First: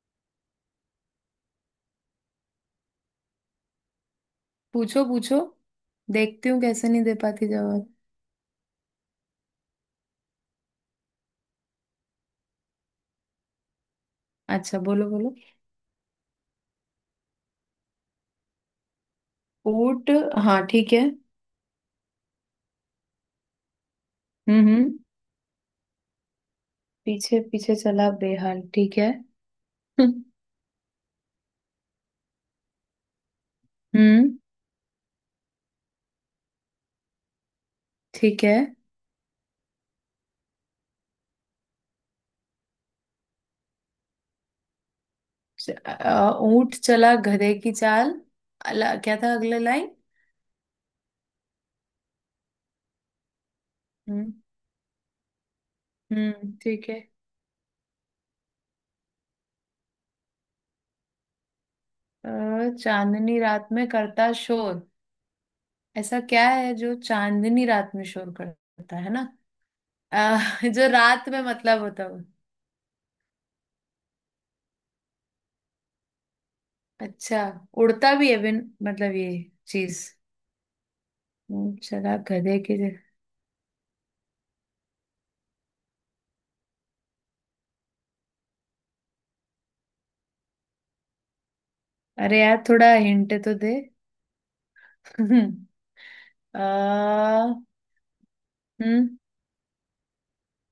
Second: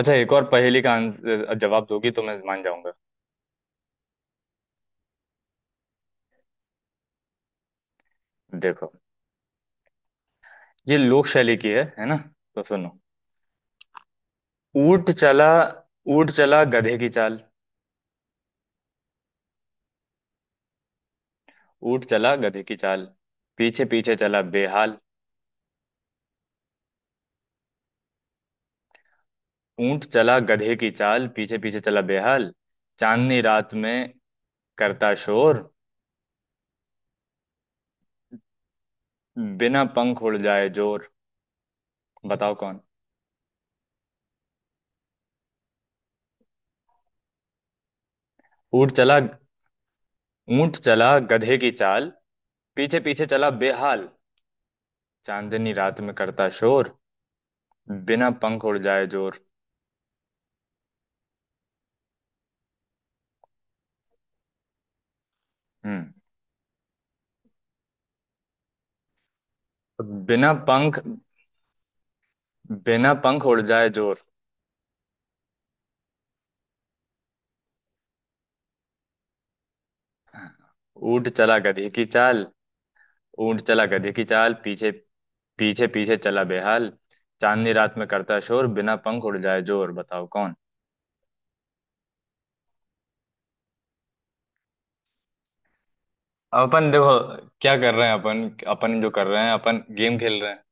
अच्छा, एक और पहेली का आंसर जवाब दोगी तो मैं मान जाऊंगा। पूछो पूछो। देखती हूँ कैसे नहीं दे पाती जवाब। देखो, ये लोक शैली की है ना। तो सुनो। अच्छा, बोलो ऊंट बोलो। चला ऊंट चला गधे की चाल, ऊंट। हाँ, ठीक है। ऊंट चला गधे की चाल पीछे पीछे चला बेहाल। हम्म। पीछे पीछे चला बेहाल, ठीक है। ऊंट चला गधे की चाल पीछे पीछे चला बेहाल, चांदनी रात में हम्म, करता शोर, ठीक है। बिना पंख उड़ जाए जोर। बताओ कौन। ऊंट चला गधे की चाल। ऊंट अला, क्या चला था अगला लाइन? ऊंट चला गधे की चाल पीछे पीछे चला बेहाल, हम्म चांदनी रात में करता हम्म, ठीक शोर, है। बिना पंख उड़ जाए जोर। चांदनी रात में करता शोर। हम्म। ऐसा क्या है जो चांदनी रात में शोर करता है ना? बिना अ, जो पंख। रात में मतलब होता हो। बिना पंख उड़ जाए जोर। अच्छा। उड़ता भी है बिन। मतलब ये चीज। ऊंट चला ऊंट गधी की चला चाल गधे के। ऊंट चला गधी की चाल पीछे पीछे पीछे चला बेहाल, चांदनी रात में करता शोर, बिना पंख उड़ जाए जोर। बताओ कौन। अरे यार थोड़ा हिंट तो दे। अब अपन देखो, आ, क्या कर रहे हैं अपन। अपन हम्म। जो कर रहे हैं, अपन गेम खेल रहे हैं,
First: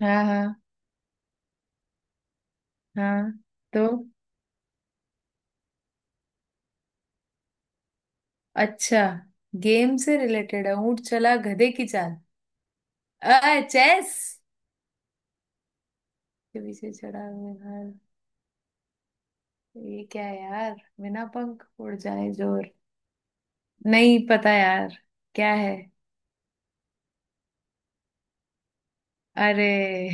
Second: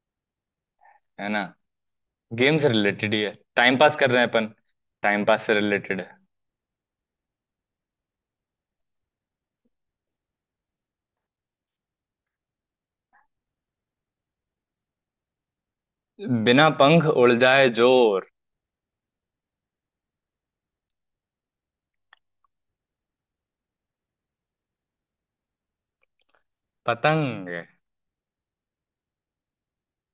हाँ हाँ। है ना। गेम से रिलेटेड ही हाँ। है, टाइम तो, पास कर रहे हैं अपन। टाइम पास से रिलेटेड अच्छा। गेम से रिलेटेड है? ऊंट चला गधे की चाल, आ चेस है। के बिना पीछे पंख चढ़ा उड़ हुआ जाए है। जोर। ये क्या है यार? बिना पंख उड़ जाए जोर। नहीं पता यार, क्या है। पतंग। अरे!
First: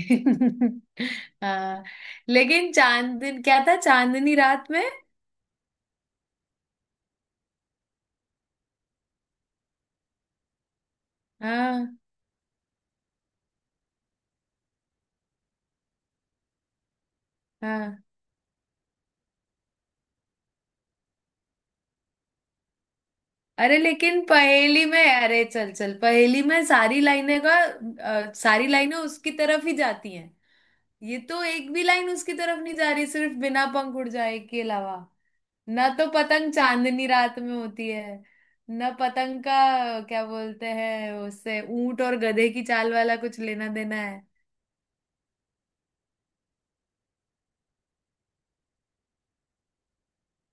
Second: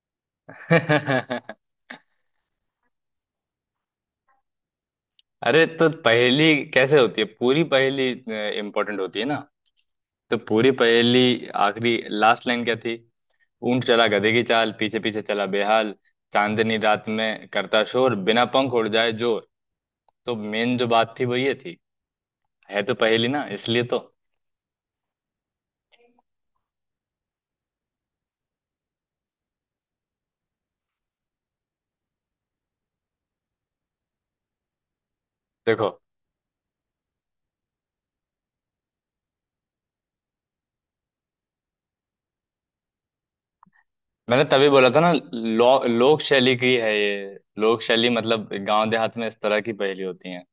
हाँ। लेकिन चांद, दिन क्या था, चांदनी रात में? अरे तो पहेली, कैसे होती है पूरी पहेली, इंपॉर्टेंट होती है ना। तो पूरी पहेली, हाँ। आखिरी लास्ट लाइन क्या थी। ऊंट चला गधे की चाल पीछे पीछे चला बेहाल, चांदनी रात में करता हाँ। शोर, बिना पंख उड़ जाए जोर। तो मेन जो बात थी वो ये थी। है तो पहेली ना, अरे इसलिए तो। लेकिन पहेली में, अरे चल चल, पहेली में सारी लाइनें का सारी लाइनें उसकी तरफ ही जाती हैं। ये तो एक भी लाइन उसकी तरफ नहीं जा रही सिर्फ बिना पंख उड़ जाए के अलावा। ना देखो, तो पतंग चांदनी रात में होती है, ना पतंग का क्या बोलते हैं उससे ऊंट और गधे की चाल वाला कुछ लेना देना। मैंने तभी बोला था ना लोक शैली की है ये। लोक शैली मतलब गांव देहात में इस तरह की पहेली होती है,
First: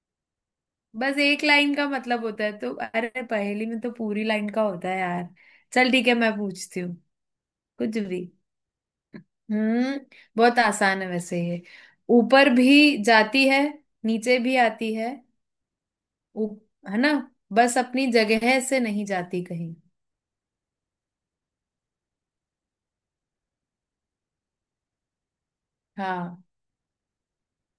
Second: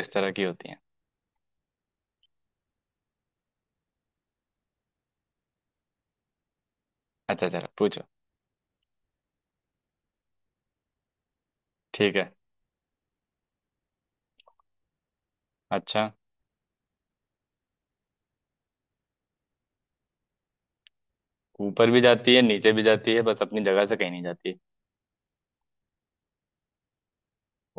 इस तरह की होती है। बस एक लाइन का मतलब होता है तो? अरे, पहेली में तो पूरी लाइन का होता है यार। चल ठीक है, मैं पूछती हूँ। अच्छा चलो कुछ पूछो। भी। हम्म। बहुत आसान है वैसे ये। ठीक है। ऊपर भी जाती है, नीचे भी आती है। अच्छा। है ना? बस अपनी जगह से नहीं जाती कहीं। ऊपर भी जाती है नीचे भी जाती है, बस अपनी जगह से कहीं नहीं जाती। हाँ।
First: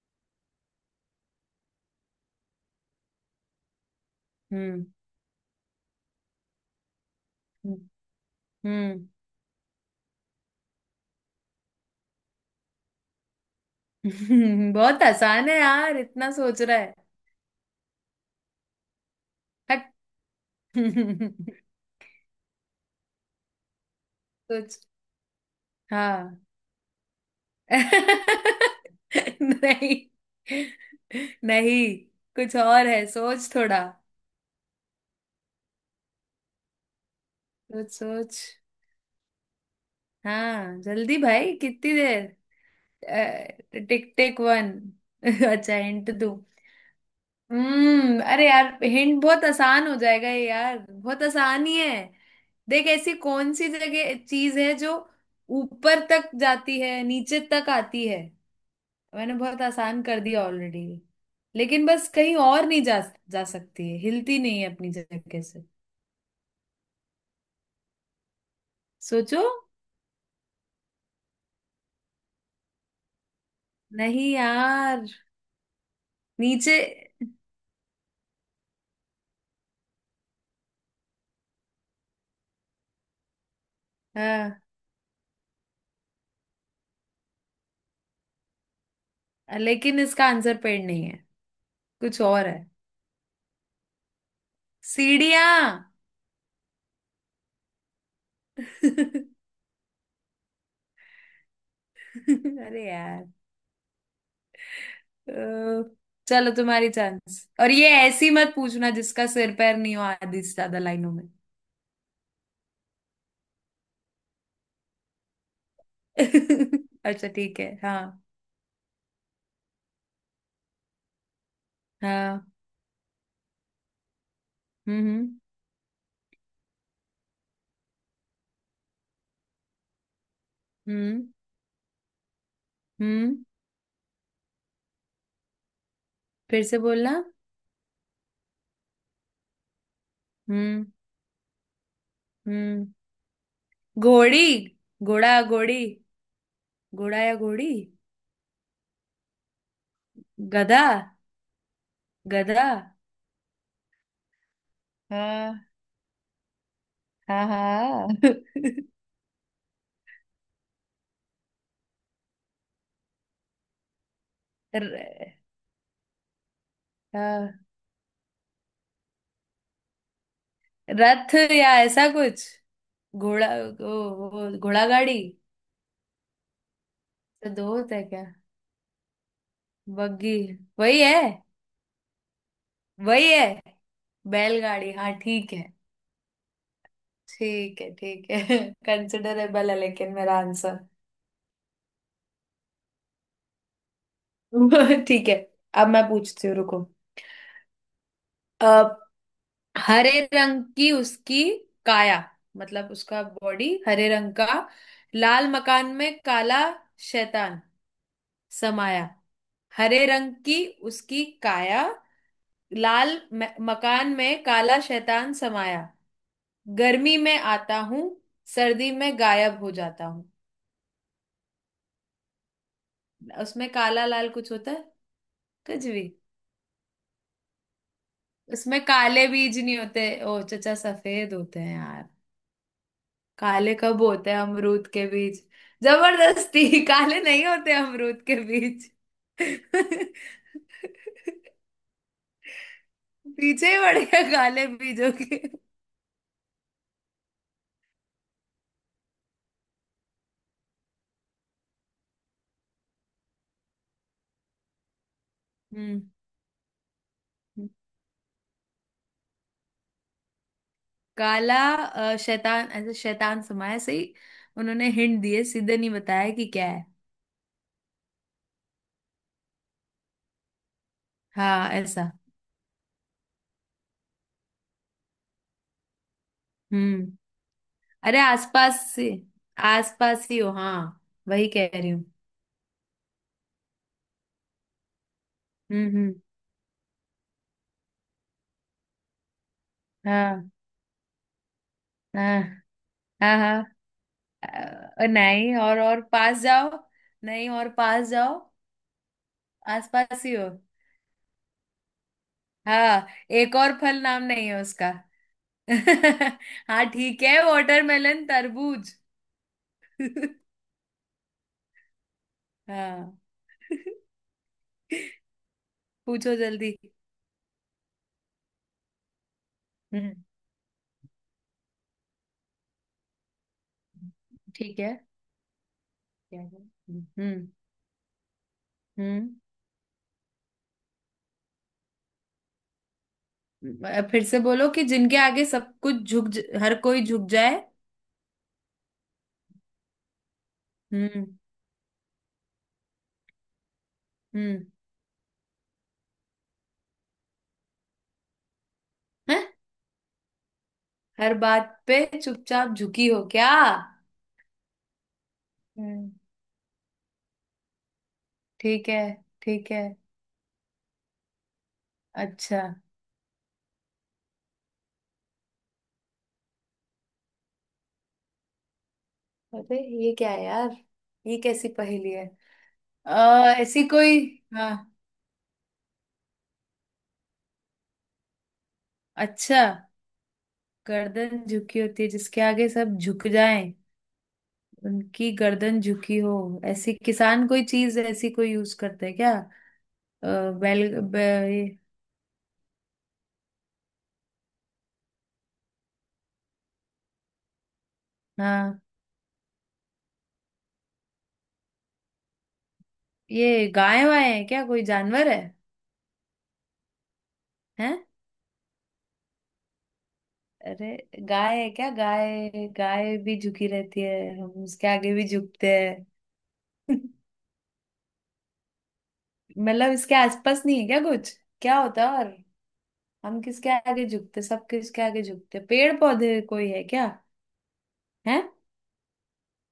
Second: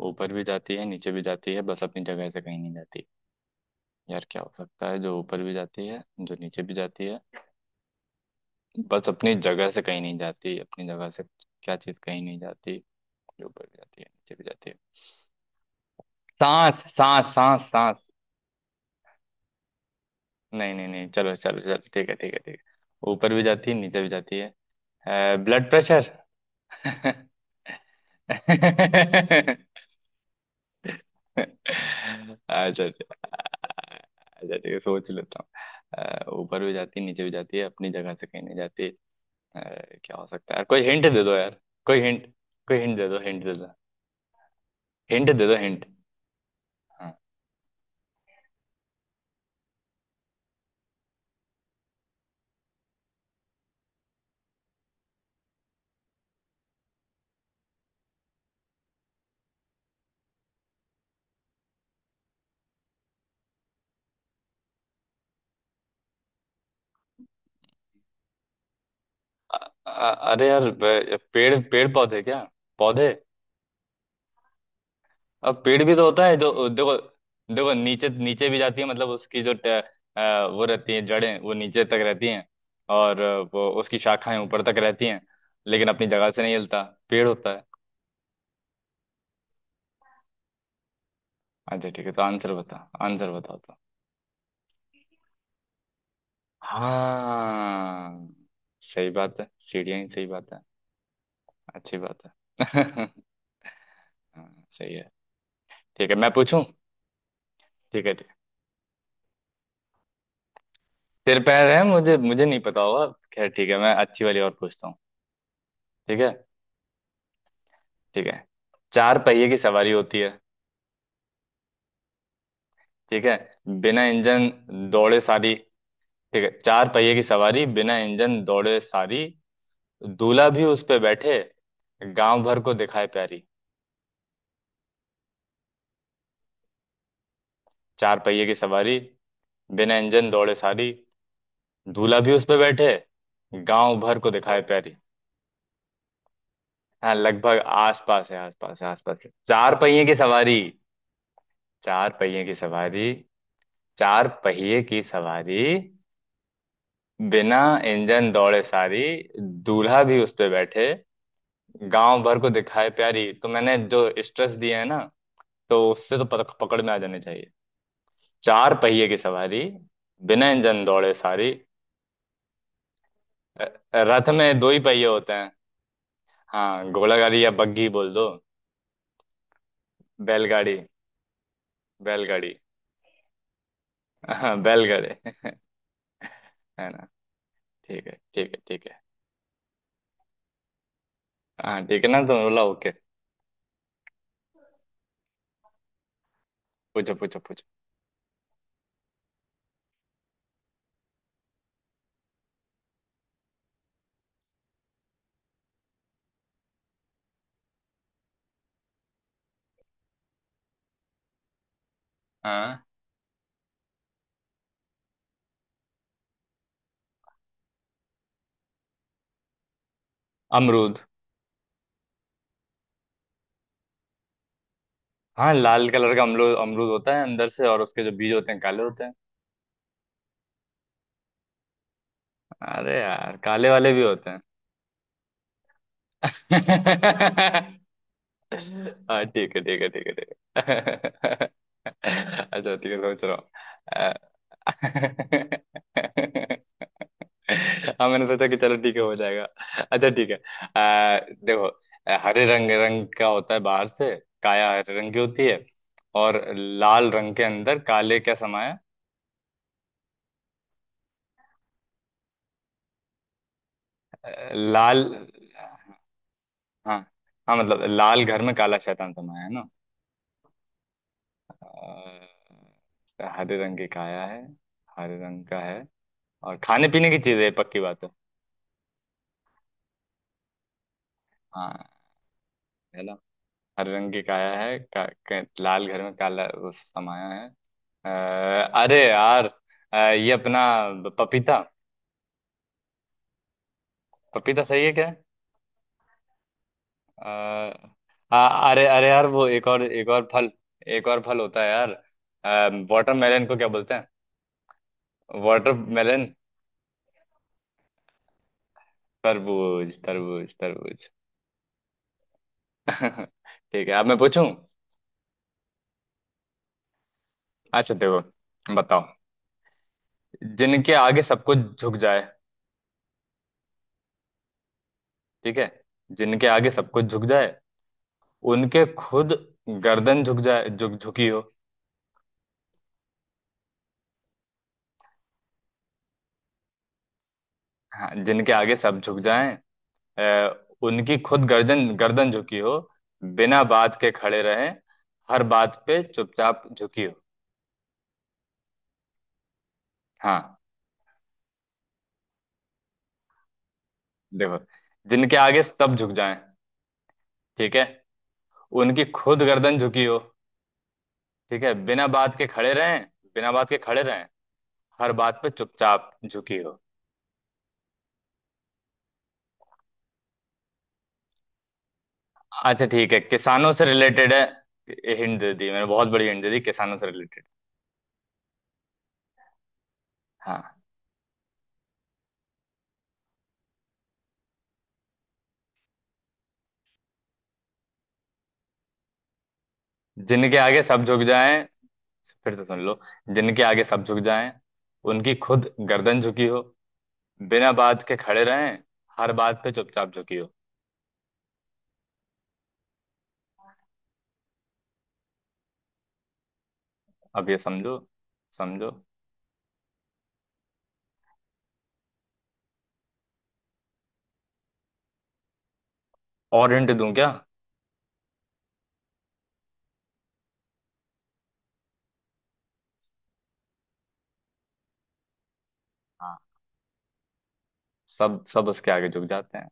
ऊपर भी जाती है नीचे भी जाती है, बस अपनी जगह से कहीं नहीं जाती। यार क्या हो हम्म सकता है जो ऊपर भी जाती है, जो नीचे भी जाती है, हम्म। बस अपनी जगह से कहीं नहीं जाती, अपनी जगह से। क्या चीज़ कहीं नहीं जाती, जो ऊपर भी जाती है नीचे भी जाती है। बहुत आसान है यार, इतना सोच रहा सांस है। सांस सांस सांस हट! नहीं नहीं नहीं, चलो चलो चलो, ठीक है ठीक है ठीक है, ऊपर भी जाती है नीचे भी जाती सोच। है, ब्लड प्रेशर। हाँ। नहीं। नहीं, कुछ अच्छा और है, अच्छा। सोच थोड़ा। ठीक है, सोच लेता हूँ। ऊपर भी जाती है नीचे भी जाती है, अपनी सोच जगह से सोच। कहीं नहीं जाती। अ, क्या हो सकता है यार, हाँ कोई हिंट जल्दी दे दो भाई, यार। कितनी कोई देर? हिंट, कोई हिंट दे दो, हिंट दे दो, टिक टिक वन। हिंट दे दो, अच्छा, हिंट। हिंट दूं? हाँ। हम्म, अरे यार हिंट, बहुत आसान हो जाएगा ये यार, बहुत आसान ही है। देख, ऐसी कौन सी जगह चीज है जो ऊपर तक जाती है, नीचे तक आती है। मैंने बहुत आसान कर दिया ऑलरेडी। लेकिन बस कहीं और नहीं जा, जा सकती है, हिलती नहीं है अपनी जगह से। सोचो। अरे यार, पेड़ पेड़ पौधे, क्या पौधे। नहीं यार। अब पेड़ भी तो होता है, जो नीचे। देखो, देखो नीचे, नीचे भी जाती है, मतलब उसकी जो वो रहती है, जड़ें वो नीचे तक रहती हैं। और वो उसकी शाखाएं हाँ, ऊपर तक रहती हैं, लेकिन अपनी जगह से नहीं हिलता। पेड़ होता है। लेकिन इसका आंसर पेड़ नहीं है। अच्छा ठीक है, तो कुछ और आंसर है। बता, आंसर बताओ तो। सीढ़ियाँ। हाँ, सही बात है, सीढ़ियाँ ही सही बात है, अच्छी बात अरे है। यार। हाँ, सही है। अ, ठीक है, मैं चलो पूछूं। तुम्हारी चांस, और ये ठीक है ठीक ऐसी है, मत पूछना जिसका सिर पैर नहीं हो आधी से ज्यादा लाइनों में। सिर पैर है, मुझे मुझे नहीं पता होगा। खैर ठीक है, मैं अच्छी वाली और पूछता हूँ। ठीक है। अच्छा ठीक है, हाँ। ठीक है। चार पहिए की सवारी होती है। हाँ। ठीक है। बिना इंजन दौड़े हम्म सारी। ठीक है। चार पहिए की सवारी बिना इंजन दौड़े सारी, दूल्हा भी उस पे हम्म। हम्म। बैठे, गांव भर को दिखाए प्यारी। हम्म, फिर से बोलना। चार पहिए की सवारी, बिना इंजन दौड़े हम्म। सारी, दूल्हा भी उस पे हम्म। बैठे, गांव भर को घोड़ी, दिखाए प्यारी। घोड़ा घोड़ी, हाँ घोड़ा या लगभग घोड़ी। आसपास है, आसपास है, आसपास है। चार पहिए की सवारी, गधा। चार पहिए की गधा। सवारी, चार पहिए की सवारी, हाँ हाँ। बिना हाँ। इंजन दौड़े सारी, दूल्हा भी उस पे बैठे, गांव भर को दिखाए प्यारी। तो मैंने जो स्ट्रेस दिया है ना, र, तो उससे तो पकड़ में आ जाने चाहिए। हाँ, चार पहिए की सवारी, बिना इंजन दौड़े रथ सारी। या ऐसा कुछ, घोड़ा अ, रथ वो, में वो दो ही घोड़ा पहिए गाड़ी। होते हैं। हाँ, घोड़ा गाड़ी तो या दो बग्घी होता है बोल क्या? दो। बग्गी। बैलगाड़ी, वही है। बैलगाड़ी, वही है। हाँ बैलगाड़ी, हाँ बैलगाड़ी, ठीक है। है ना। ठीक है ठीक है ठीक ठीक है। है ठीक है। कंसिडरेबल है लेकिन मेरा आंसर। हाँ ठीक है ना, तो बोला ओके। ठीक है। अब मैं पूछती हूँ, रुको। पूछो पूछो पूछो। हरे रंग की उसकी काया, मतलब उसका बॉडी हरे रंग का। लाल मकान में काला शैतान समाया। हरे रंग की उसकी काया, हाँ। लाल मकान में काला शैतान समाया। गर्मी में आता हूँ, सर्दी में गायब हो जाता हूँ। अमरूद। उसमें काला लाल कुछ होता है? हाँ, कुछ लाल भी। कलर का अमरूद, अमरूद होता है अंदर से, और उसके जो बीज होते हैं उसमें काले होते हैं। काले बीज नहीं होते ओ चचा, सफेद होते हैं यार। अरे यार काले काले वाले भी कब होते होते हैं हैं। अमरूद के बीज? जबरदस्ती काले नहीं होते अमरूद के बीज। हाँ ठीक है ठीक है ठीक है ठीक है। अच्छा ठीक है, सोच रहा पीछे ही पड़ हूँ। गया काले अ- बीजों के। हाँ मैंने सोचा कि चलो ठीक है हो जाएगा। अच्छा ठीक है। आ, देखो, हरे रंग रंग का होता है बाहर से, काया हरे रंग की होती है। हम्म। और लाल रंग के अंदर काले क्या समाया है? काला शैतान, ऐसे शैतान समाया, सही। उन्होंने लाल, हिंट दिए, सीधे नहीं बताया कि क्या है। हाँ हाँ, मतलब लाल घर में काला शैतान समाया है ना। हाँ, ऐसा। हरे रंग की काया है, हरे रंग का है, और खाने पीने हम्म। की चीज है ये, पक्की बात है। अरे आसपास से, आसपास ही हो हाँ, वही कह रही हाँ, हूँ। है ना। हरे रंग की काया है लाल घर में हम्म। काला वो समाया है। अ, अरे यार, ये हाँ। अपना पपीता। हाँ हाँ। हाँ पपीता सही है क्या? नहीं, और पास जाओ। नहीं और अ, पास जाओ। आ, अरे अरे यार वो, एक और एक आसपास और ही फल, हो। एक और फल होता है यार। हाँ। वाटरमेलन को एक क्या और बोलते फल हैं? नाम नहीं है उसका। वाटरमेलन, हाँ ठीक है, वाटरमेलन तरबूज। तरबूज, तरबूज तरबूज। हाँ। ठीक है, अब मैं पूछूं। पूछो जल्दी। अच्छा देखो बताओ। हम्म। जिनके आगे सब कुछ झुक जाए। ठीक है। ठीक है। क्या जिनके है? आगे सब कुछ झुक हम्म जाए, उनके हम्म। खुद गर्दन झुक जाए, झुकी हो। फिर से बोलो कि जिनके आगे सब कुछ हर कोई झुक जाए। हाँ, जिनके आगे सब झुक जाएं, अ, उनकी हम्म खुद गर्दन गर्दन झुकी हो, बिना बात के खड़े हम्म। रहे, हर बात पे चुपचाप झुकी हो। हैं? हाँ। हर बात पे चुपचाप झुकी हो क्या? देखो, जिनके आगे सब झुक हम्म। जाएं, ठीक है, ठीक है उनकी खुद ठीक गर्दन है। झुकी हो, ठीक है, बिना बात के अच्छा। खड़े रहें, बिना बात के खड़े रहें, हर बात पे चुपचाप झुकी हो। अरे, ये क्या है यार, ये कैसी पहेली है? अच्छा ठीक है, किसानों ऐसी से कोई, रिलेटेड है। हाँ। हिंट दे दी मैंने, बहुत बड़ी हिंट दे दी, किसानों से रिलेटेड। अच्छा। हाँ, गर्दन झुकी होती है जिसके आगे सब झुक जाएं? उनकी गर्दन झुकी हो ऐसी किसान कोई चीज ऐसी कोई यूज करते हैं क्या? जिनके आगे बैल सब झुक जाएं, बै, फिर से सुन लो। जिनके आगे सब झुक जाएं, उनकी खुद गर्दन झुकी हो, बिना बात के खड़े रहें, हाँ, हर बात पे चुपचाप झुकी हो। ये गाय वाय है क्या, कोई जानवर है? अब ये समझो, हैं? समझो। अरे गाय है क्या? गाय, गाय भी झुकी रहती है, हम उसके आगे भी झुकते हैं। और हिंट दूं क्या। मतलब इसके आसपास नहीं है क्या कुछ, क्या होता है और? हम किसके आगे झुकते, सब किसके आगे झुकते, पेड़ हाँ, पौधे कोई है क्या? है। सब सब उसके आगे झुक जाते हैं,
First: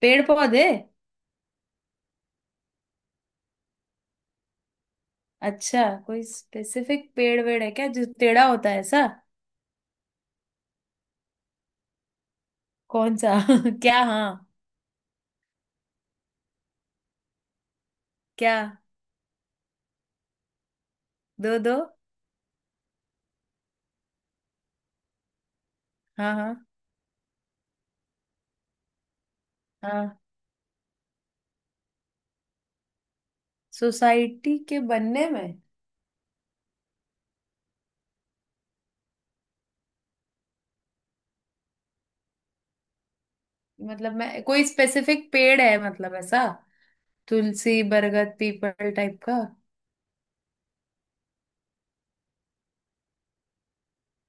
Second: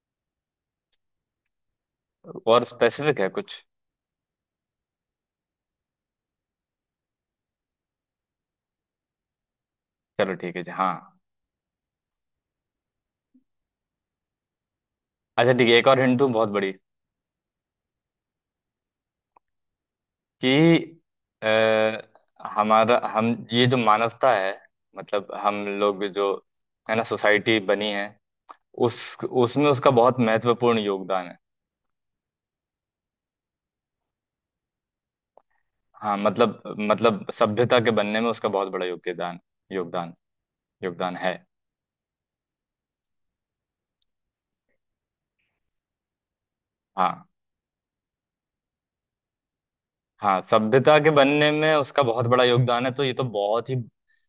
पेड़ पौधे। और स्पेसिफिक है कुछ। अच्छा, कोई स्पेसिफिक पेड़ वेड़ है क्या जो टेढ़ा होता है ऐसा? चलो ठीक है जी, हाँ। कौन सा? क्या? हाँ अच्छा ठीक है, एक और हिंट दूं बहुत बड़ी, क्या? कि दो दो। हमारा हम ये जो मानवता है, मतलब हम लोग जो, हाँ हाँ। है ना, सोसाइटी बनी है, उस उसमें उसका हाँ। बहुत महत्वपूर्ण योगदान है। सोसाइटी के बनने में? हाँ, मतलब सभ्यता के बनने में उसका बहुत बड़ा योगदान योगदान योगदान है। मतलब मैं, कोई स्पेसिफिक पेड़ है मतलब ऐसा? हाँ तुलसी बरगद पीपल टाइप का? हाँ, सभ्यता के बनने में उसका बहुत बड़ा योगदान है, तो ये तो बहुत ही,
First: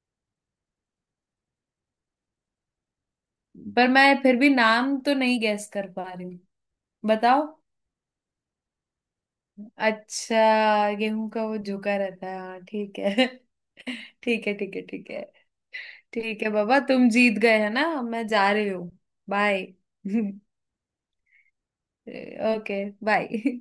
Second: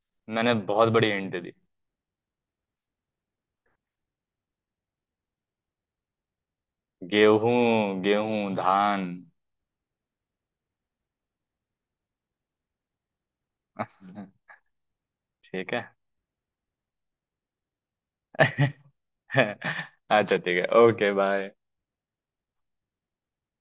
मैंने बहुत बड़ी हिंट दे दी। पर मैं फिर भी नाम तो नहीं गैस कर पा रही हूँ, बताओ। गेहूं गेहूं धान। अच्छा, गेहूं का वो झुका रहता है हाँ ठीक है। ठीक है ठीक है ठीक है। ठीक है। ठीक है बाबा, तुम जीत गए है ना, मैं जा रही हूँ। बाय। अच्छा ठीक है, ओके बाय। Okay bye.